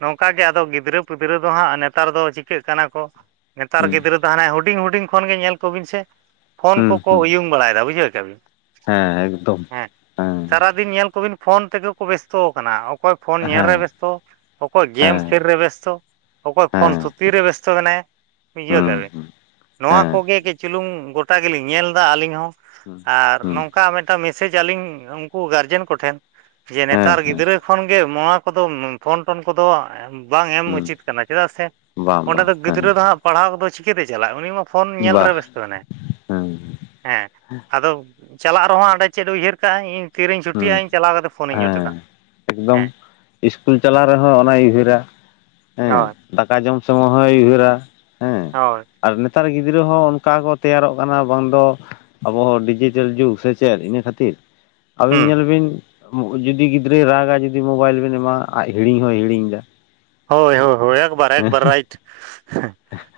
ᱱᱚᱝᱠᱟ ᱜᱮ ᱟᱫᱚ ᱜᱤᱫᱽᱨᱟᱹ, ᱯᱤᱫᱽᱨᱟᱹ ᱫᱚ ᱦᱟᱸᱜ ᱱᱮᱛᱟᱨ ᱫᱚ ᱪᱤᱠᱟᱹᱜ ᱠᱟᱱᱟ ᱠᱚ᱾ ᱱᱮᱛᱟᱨ ᱦᱩᱸ ᱜᱤᱫᱽᱨᱟᱹ ᱫᱚ ᱦᱟᱱᱮ‌ ᱦᱩᱰᱤᱧ ᱦᱩᱰᱤᱧ ᱠᱷᱚᱱ ᱜᱮ ᱧᱮᱞ ᱠᱚᱵᱤᱱ ᱥᱮ ᱯᱷᱳᱱ ᱦᱩᱸ ᱠᱚᱠᱚ ᱦᱩᱸ ᱩᱭᱩᱝ ᱵᱟᱲᱟᱭᱮᱫᱟ ᱵᱩᱡᱷᱟᱹᱣ ᱠᱮᱜ-ᱟ ᱵᱤᱱ, ᱦᱮᱸ ᱮᱠᱫᱚᱢ ᱦᱮᱸ, ᱦᱮᱸ ᱥᱟᱨᱟ ᱫᱤᱱ ᱧᱮᱞ ᱠᱚᱵᱤᱱ ᱯᱷᱳᱱ ᱛᱮᱜᱮ ᱠᱚ ᱵᱮᱥᱛᱚ ᱠᱟᱱᱟ, ᱚᱠᱚᱭ ᱯᱷᱳᱱ ᱧᱮᱞ ᱦᱮᱸ ᱨᱮ ᱵᱮᱥᱛᱚ, ᱚᱠᱚᱭ ᱜᱮᱢ ᱦᱮᱸ ᱠᱷᱮᱞ ᱨᱮ ᱵᱮᱥᱛᱚ, ᱚᱠᱚᱭ ᱯᱷᱳᱱ ᱦᱮᱸ ᱛᱷᱩ ᱛᱤ ᱨᱮ ᱵᱮᱥᱛᱚ ᱢᱮᱱᱟᱭᱟ, ᱵᱩᱡᱷᱟᱹᱣ ᱠᱮᱜ ᱦᱩᱸ ᱟᱵᱤᱱ᱾ ᱦᱩᱸ ᱱᱚᱣᱟ ᱦᱮᱸ ᱠᱚ ᱜᱮ ᱠᱟᱹᱡ ᱪᱩᱞᱩᱝ ᱜᱚᱴᱟ ᱜᱮᱞᱤᱧ ᱧᱮᱞ ᱮᱫᱟ ᱟᱹᱞᱤᱧ ᱦᱚᱸ᱾ ᱦᱩᱸ ᱟᱨ ᱦᱩᱸ ᱱᱚᱝᱠᱟ ᱢᱤᱫᱴᱟᱝ ᱢᱮᱥᱮᱡ ᱟᱞᱤᱧ ᱩᱱᱠᱩ ᱜᱟᱨᱡᱮᱱ ᱠᱚᱴᱷᱮᱱ ᱡᱮ ᱦᱮᱸ ᱱᱮᱛᱟᱨ ᱦᱮᱸ ᱜᱤᱫᱽᱨᱟᱹ ᱠᱷᱚᱱ ᱜᱮ ᱱᱚᱣᱟ ᱠᱚᱫᱚ ᱯᱷᱳᱱ ᱴᱚᱱ ᱠᱚᱫᱚ ᱮᱢ ᱵᱟᱝ ᱮᱢ ᱦᱩᱸ ᱩᱪᱤᱛ ᱠᱟᱱᱟ ᱪᱮᱫᱟᱜ ᱥᱮ, ᱵᱟᱝ ᱚᱸᱰᱮ ᱵᱟᱝ ᱫᱚ ᱦᱮᱸ ᱜᱤᱫᱽᱨᱟᱹ ᱫᱚ ᱦᱟᱸᱜ ᱯᱟᱲᱦᱟᱣ ᱠᱚᱫᱚ ᱪᱤᱠᱟᱹᱛᱮ ᱪᱟᱞᱟᱜ-ᱟ, ᱩᱱᱤ ᱢᱟ ᱯᱷᱳᱱ ᱧᱮᱞ ᱨᱮ ᱵᱟᱦ ᱵᱮᱥᱛᱚ ᱢᱮᱱᱟᱭᱟ᱾ ᱦᱮᱸ ᱦᱮᱸ, ᱟᱫᱚ ᱪᱟᱞᱟᱜ ᱨᱮᱦᱚᱸ ᱦᱟᱸᱰᱮ ᱪᱮᱫ ᱩᱭᱦᱟᱹᱨ ᱠᱟᱜ-ᱟᱭ, ᱤᱧ ᱛᱤ ᱨᱤᱧ ᱦᱩᱸ ᱪᱷᱩᱴᱤᱜ-ᱟ ᱤᱧ ᱪᱟᱞᱟᱣ ᱠᱟᱛᱮ ᱯᱷᱳᱱᱮᱧ ᱡᱚᱴᱮᱫᱟ, ᱦᱮᱸ᱾ ᱥᱠᱩᱞ ᱪᱟᱞᱟᱣ ᱨᱮᱦᱚᱸ ᱚᱱᱟᱭ ᱩᱭᱦᱟᱹᱨᱟ᱾ ᱦᱮᱸ ᱦᱳᱭ᱾ ᱫᱟᱠᱟ ᱡᱚᱢ ᱥᱚᱢᱚᱭ ᱦᱚᱸᱭ ᱩᱭᱦᱟᱹᱨᱟ ᱦᱮᱸ, ᱦᱳᱭ᱾ ᱟᱨ ᱱᱮᱛᱟᱨ ᱜᱤᱫᱽᱨᱟᱹ ᱦᱚᱸ ᱚᱱᱠᱟ ᱠᱚ ᱛᱮᱭᱟᱨᱚᱜ ᱠᱟᱱᱟ ᱵᱟᱝ ᱫᱚ ᱟᱵᱚ ᱦᱚᱸ ᱰᱤᱡᱤᱴᱮᱞ ᱡᱩᱜᱽ ᱥᱮ ᱪᱮᱫ ᱤᱱᱟᱹ ᱠᱷᱟᱹᱛᱤᱨ, ᱟᱹᱵᱤᱱ ᱦᱩᱸ ᱧᱮᱞ ᱵᱤᱱ ᱡᱩᱜ ᱡᱩᱫᱤ ᱜᱤᱫᱽᱨᱟᱹᱭ ᱨᱟᱜᱟ ᱡᱩᱫᱤ ᱢᱳᱵᱟᱭᱤᱞ ᱵᱮᱱ ᱮᱢᱟ ᱟᱡ ᱦᱤᱧ ᱦᱚᱸᱭ ᱦᱤᱲᱤᱧ ᱮᱫᱟ᱾ ᱦᱳᱭ ᱦᱳᱭ ᱦᱳᱭ ᱮᱠ ᱵᱟᱨᱮ ᱮᱠ ᱵᱟᱨᱮ ᱨᱟᱭᱤᱴ᱾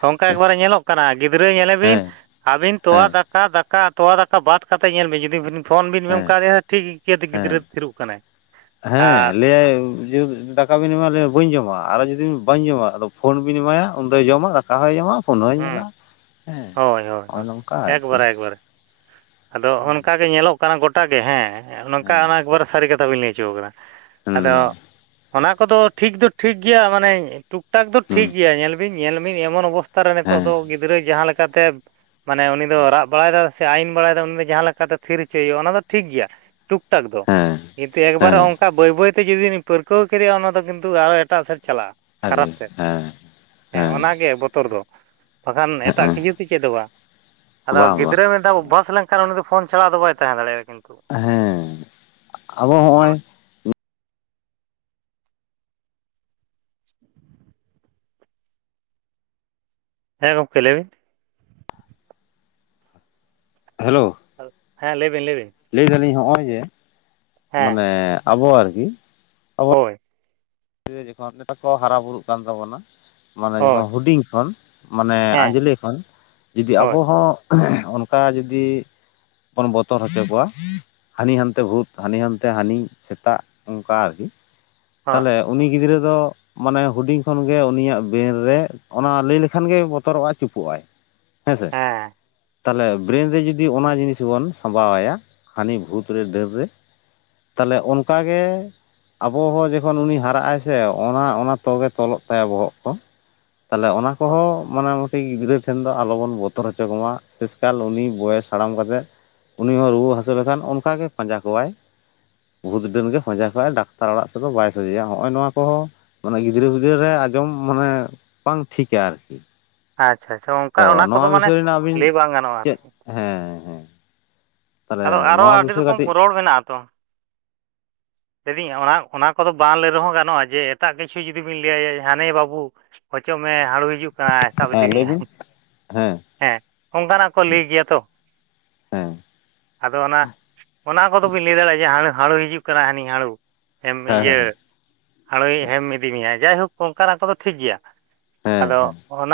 ᱚᱝᱠᱟ ᱮᱠᱵᱟᱨᱮ ᱧᱮᱞᱚᱜ ᱠᱟᱱᱟ ᱜᱤᱫᱽᱨᱟᱹ ᱧᱮᱞᱮ ᱵᱤᱱ ᱦᱮᱸ ᱟᱹᱵᱤᱱ ᱛᱚᱣᱟ ᱫᱟᱠᱟ ᱫᱟᱠᱟ ᱛᱚᱣᱟ ᱫᱟᱠᱟ ᱵᱟᱫ ᱠᱟᱛᱮ ᱧᱮᱞ ᱵᱤᱱ ᱡᱩᱫᱤ ᱵᱤᱱ ᱯᱷᱳᱱ ᱵᱤᱱ ᱦᱮᱸ [unintelligible] ᱴᱷᱤᱠ ᱤᱠᱟᱹᱛᱮ ᱜᱤᱫᱽᱨᱟᱹ ᱦᱮᱸ ᱛᱷᱤᱨᱚᱜ ᱠᱟᱱᱟᱭ᱾ ᱦᱮᱸ ᱟᱨ ᱞᱟᱹᱭᱟᱭ [inaudible] ᱫᱟᱠ ᱠᱟ ᱵᱤᱱ ᱮᱢᱟ ᱫᱮᱭᱟ ᱵᱟᱹᱧ ᱡᱚᱢᱟ ᱟᱨᱚ ᱡᱩᱫᱤᱢ ᱵᱟᱹᱧ ᱡᱚᱢᱟ ᱟᱫᱚ ᱯᱷᱳᱱ ᱵᱤᱱ ᱮᱢᱟᱭᱟ ᱩᱱᱫᱚᱭ ᱡᱚᱢᱟ ᱠᱟ ᱦᱚᱸᱭ ᱡᱟᱢᱟ ᱯᱷᱳᱱ ᱦᱚᱣ ᱦᱩᱸ ᱧᱮᱞᱟ ᱦᱮᱸ ᱦᱳᱭ ᱦᱳᱭ ᱦᱚᱸᱭ ᱦᱳᱭ ᱱᱚᱝᱠᱟ ᱟᱨᱠᱤ᱾ ᱮᱠᱵᱟᱨᱮ ᱮᱠᱵᱟᱨᱮ ᱟᱫᱚ ᱚᱱᱠᱟ ᱜᱮ ᱧᱮᱞᱚᱜ ᱠᱟᱱᱟ ᱜᱚᱴᱟ ᱜᱮ ᱦᱮᱸ ᱱᱚᱝᱠᱟ ᱦᱮᱸ ᱚᱱᱟ ᱮᱠᱵᱟᱨᱮ ᱥᱟᱹᱨᱤ ᱠᱟᱛᱷᱟ ᱵᱤᱱ ᱞᱟᱹᱭ ᱦᱚᱪᱚ ᱠᱟᱫᱟ᱾ ᱟᱫᱚ ᱦᱩᱸ ᱚᱱᱟ ᱠᱚᱫᱚ ᱴᱷᱤᱠ ᱫᱚ ᱴᱷᱤᱠ ᱜᱮᱭᱟ ᱢᱟᱱᱮ ᱮᱠᱴᱩᱠ ᱴᱟᱠ ᱫᱚ ᱦᱩᱸ ᱴᱷᱤᱠ ᱜᱮᱭᱟ ᱧᱮᱞ ᱵᱤᱱ ᱧᱮᱞ ᱢᱤᱱ ᱮᱢᱚᱱ ᱚᱵᱚᱥᱛᱷᱟ ᱨᱮ ᱱᱤᱛᱚᱜ ᱦᱮᱸ ᱫᱚ ᱜᱤᱫᱽᱨᱟᱹ ᱡᱟᱦᱟᱸ ᱞᱮᱠᱟᱛᱮ, ᱢᱟᱱᱮ ᱩᱱᱤ ᱫᱚ ᱨᱟᱜ ᱵᱟᱲᱟᱭᱮᱫᱟᱭ ᱥᱮ ᱟᱹᱭᱤᱱ ᱵᱟᱲᱟᱭᱮᱫᱟ ᱩᱱ ᱫᱚ ᱡᱟᱦᱟᱸ ᱞᱮᱠᱟᱛᱮ ᱛᱷᱤᱨ ᱦᱚᱪᱚᱭ ᱦᱳᱭᱳᱜᱼᱟ ᱚᱱᱟ ᱫᱚ ᱴᱷᱤᱠ ᱜᱮᱭᱟ, ᱴᱩᱠ ᱴᱟᱠ ᱫᱚ ᱦᱮᱸ ᱠᱤᱱᱛᱩ ᱮᱠᱵᱟᱨᱮ ᱦᱮᱸ ᱚᱝ ᱠᱟ ᱵᱟᱹᱭ ᱵᱟᱹᱭᱛᱮ ᱡᱩᱫᱤᱧ ᱯᱟᱹᱨᱠᱟᱹᱣ ᱠᱮᱫᱮᱭᱟ ᱚᱱᱟ ᱫᱚ ᱠᱤᱱᱛᱩ ᱟᱨᱚᱴᱟᱜ ᱥᱮᱫ ᱪᱟᱞᱟᱜᱼᱟ᱾ ᱟᱨᱮ ᱠᱷᱟᱨᱟᱯ ᱥᱮᱫ ᱦᱮᱸ ᱦᱮᱸ ᱚᱱᱟᱜᱮ ᱵᱚᱛᱚᱨ ᱫᱚ᱾ ᱵᱟᱠᱷᱟᱱ ᱮᱴᱟᱜ ᱦᱮᱸ ᱠᱤᱪᱷᱩ ᱛᱮ ᱪᱮᱫ ᱦᱚᱸ ᱵᱟᱝ ᱟᱫᱚ ᱵᱟᱝ ᱵᱟᱝ ᱜᱤᱫᱽᱨᱟᱹ ᱢᱤᱫᱵᱷᱟᱳ ᱳᱵᱷᱟᱥ ᱞᱮᱱ ᱠᱷᱟᱱ ᱩᱱᱤ ᱫᱚ ᱯᱷᱳᱱ ᱪᱷᱟᱲᱟ ᱟᱫᱚ ᱵᱟᱭ ᱛᱟᱦᱮᱸ ᱫᱟᱲᱮᱭᱟᱜᱼᱟ ᱠᱤᱱᱛᱩ᱾ ᱦᱮᱸ ᱟᱵᱚ ᱦᱚᱜᱼᱚᱭ, ᱦᱮᱸ ᱜᱚᱝᱠᱮ ᱞᱟᱹᱭ ᱵᱤᱱ᱾ ᱦᱮᱞᱳ, ᱦᱮᱸ ᱞᱟᱹᱭᱵᱤᱱ ᱞᱟᱹᱭ ᱵᱤᱱ, ᱞᱟᱹᱭ ᱫᱟᱞᱤᱧ ᱦᱚᱸ-ᱚᱭ ᱡᱮ ᱦᱮᱸ ᱢᱟᱱᱮ ᱟᱵᱚ ᱟᱨᱠᱤ, ᱦᱳᱭ, [unintelligible] ᱛᱟᱠᱚ ᱦᱟᱨᱟ ᱵᱩᱨᱩᱜ ᱠᱟᱱ ᱛᱟᱵᱚᱱᱟ ᱢᱟᱱᱮ ᱦᱳᱭ ᱡᱚᱠᱷᱚᱱ ᱦᱩᱰᱤᱧ ᱠᱷᱚᱱ᱾ ᱢᱟᱱᱮ ᱦᱮᱸ ᱟᱸᱡᱞᱮ ᱠᱷᱚᱱ ᱡᱩᱫᱤ ᱦᱳᱭ ᱟᱵᱚ ᱦᱚᱸ ᱚᱱᱠᱟ ᱡᱩᱫᱤ, ᱵᱚᱱ ᱵᱚᱛᱚᱨ ᱦᱚᱪᱚ ᱠᱚᱣᱟ, ᱦᱟᱹᱱᱤ ᱦᱟᱱᱛᱮ ᱵᱷᱩᱛ ᱦᱟᱹᱱᱤ ᱦᱟᱱᱛᱮ ᱦᱟᱹᱱᱤ ᱥᱮᱛᱟ ᱚᱱᱠᱟ ᱟᱨᱠᱤ ᱦᱳᱭ ᱛᱟᱦᱞᱮ, ᱜᱤᱫᱽᱨᱟᱹ ᱫᱚ, ᱢᱟᱱᱮ ᱦᱩᱰᱤᱧ ᱠᱷᱚᱱᱜᱮ ᱩᱱᱤᱭᱟᱜ ᱵᱮᱨᱮᱱ ᱨᱮ ᱚᱱᱟ ᱞᱟᱹᱭ ᱞᱮᱠᱷᱟ ᱜᱮ ᱵᱚᱛᱚᱨᱚᱜ-ᱟᱭ ᱪᱩᱯᱩᱜ-ᱟᱭ᱾ ᱦᱮᱸ ᱥᱮ᱾ ᱛᱟᱦᱞᱮ ᱵᱮᱨᱮᱱ ᱨᱮ ᱡᱩᱫᱤ ᱚᱱᱟ ᱡᱤᱱᱤᱥ ᱵᱚᱱ ᱥᱟᱢᱵᱟᱣ ᱟᱭᱟ ᱦᱟᱹᱱᱤ ᱵᱷᱩᱛ ᱨᱮ ᱰᱟᱹᱱ ᱨᱮ, ᱛᱟᱦᱞᱮ ᱚᱱᱠᱟᱜᱮ ᱟᱵᱚ ᱦᱚᱸ ᱡᱚᱠᱷᱚᱱ ᱩᱱᱤ ᱦᱟᱨᱟᱜ ᱟᱭᱥᱮ ᱚᱱᱟ ᱚᱱᱟ ᱛᱜᱮ ᱛᱚᱞᱚᱜ ᱛᱟᱭᱟ ᱵᱚᱦᱚᱜ ᱠᱚ ᱛᱟᱦᱞᱮ ᱚᱱᱟ ᱠᱚᱦᱚᱸ, ᱢᱟᱱᱮ ᱢᱩᱴᱤ ᱜᱤᱫᱽᱨᱟᱹ ᱴᱷᱮᱱ ᱫᱚ ᱟᱞᱚᱵᱚᱱ ᱵᱚᱛᱚᱨ ᱦᱚᱪᱚ ᱠᱚᱢᱟ ᱥᱮᱥ ᱠᱟᱞ ᱩᱱᱤ ᱵᱚᱭᱮᱥ ᱦᱟᱲᱟᱢ ᱠᱟᱛᱮᱫ ᱩᱱᱤ ᱦᱚᱸ ᱨᱩᱣᱟᱹ ᱦᱟᱹᱥᱩ ᱞᱮᱠᱷᱟᱱ ᱚᱱᱠᱟᱜᱮ ᱯᱟᱸᱡᱟ ᱠᱚᱣᱟᱭ᱾ ᱵᱷᱩᱛ ᱰᱟᱹᱱ ᱜᱮ ᱯᱟᱡᱟ ᱠᱚᱼᱟᱭ ᱰᱟᱠᱛᱟᱨ ᱚᱲᱟᱜ ᱥᱮᱫ ᱫᱚ ᱵᱟᱭ ᱥᱚᱡᱷᱮᱭᱟ᱾ ᱦᱚᱜᱼᱚᱭ ᱱᱚᱣᱟ ᱠᱚᱦᱚᱸ ᱢᱟᱱᱮ ᱜᱤᱫᱽᱨᱟᱹ ᱯᱤᱫᱽᱨᱟᱹᱨ ᱨᱮ ᱟᱸᱡᱚᱢ ᱢᱟᱱᱮ ᱵᱟᱝ ᱴᱷᱤᱠᱟ ᱟᱨᱠᱤ᱾ ᱟᱪᱪᱷᱟ ᱟᱪᱪᱷᱟ ᱚᱱᱠᱟ ᱛᱚ ᱚᱱᱟ ᱱᱚᱣᱟ ᱠᱚᱫᱚ ᱢᱟᱱᱮ ᱵᱤᱥᱚᱭ ᱨᱮᱱᱟᱜ ᱟᱹᱵᱤᱱ ᱞᱟᱹᱭ ᱵᱟᱝ ᱜᱟᱱᱚᱜᱼᱟ ᱪᱮᱫ ᱟᱨᱠᱤ᱾ ᱦᱮᱸ ᱦᱮᱸ᱾ ᱛᱟᱦᱚᱞᱮ ᱟᱫᱚ ᱟᱨᱚ ᱱᱚᱣᱟ ᱟᱹᱰᱤ ᱵᱤᱥᱚᱭ ᱨᱚᱠᱚᱢ ᱠᱟᱹᱴᱤᱡ ᱨᱚᱲ ᱢᱮᱱᱟᱜᱼᱟ ᱛᱚ᱾ ᱞᱟᱹᱭ ᱫᱤᱧ ᱚᱱᱟ ᱚᱱᱟ ᱠᱚᱫᱚ ᱵᱟᱝ ᱞᱟᱹᱭ ᱨᱮᱦᱚᱸ ᱜᱟᱱᱚᱜᱼᱟ ᱡᱮ ᱮᱴᱟᱜ ᱠᱤᱪᱷᱩ ᱡᱩᱫᱤ ᱵᱤᱱ ᱞᱟᱹᱭᱟᱭᱭᱟ ᱦᱟᱱᱮ ᱵᱟᱹᱵᱩ, ᱚᱪᱚᱜ ᱢᱮ ᱦᱟᱹᱲᱩᱭ ᱦᱤᱡᱩᱜ ᱠᱟᱱᱟᱭ ᱥᱟᱵ ᱦᱮᱸ ᱞᱟᱹᱭ ᱤᱫᱤᱟᱢᱮᱭᱟᱭ ᱵᱤᱱ ᱦᱮᱸ ᱚᱱᱠᱟᱱᱟᱜ ᱠᱚ ᱞᱟᱹᱭ ᱜᱮᱭᱟ ᱛᱚ᱾ ᱦᱮᱸ᱾ ᱟᱫᱚ ᱚᱱᱟ, ᱚᱱᱟ ᱠᱚᱫᱚ ᱵᱤᱱ ᱞᱟᱹᱭ ᱫᱟᱲᱮᱭᱟᱜᱼᱟ ᱡᱮ ᱦᱟᱬᱩ ᱦᱟᱬᱩᱭ ᱦᱤᱡᱩᱜ ᱠᱟᱱᱟ ᱦᱟᱹᱱᱤ ᱦᱟᱬᱩ᱾ ᱦᱮᱢ ᱦᱮᱸ ᱤᱭᱟᱹ, ᱦᱮᱸ ᱦᱟᱬᱩᱭ ᱦᱮᱢ ᱤᱫᱤ ᱢᱮᱭᱟᱭ ᱡᱟᱭᱦᱳᱠ ᱚᱝᱠᱟᱱᱟᱜ ᱠᱚᱫᱚ ᱴᱷᱤᱠ ᱜᱮᱭᱟ᱾ ᱦᱮᱸ ᱟᱫᱚ ᱦᱮᱸ ᱚᱱᱟ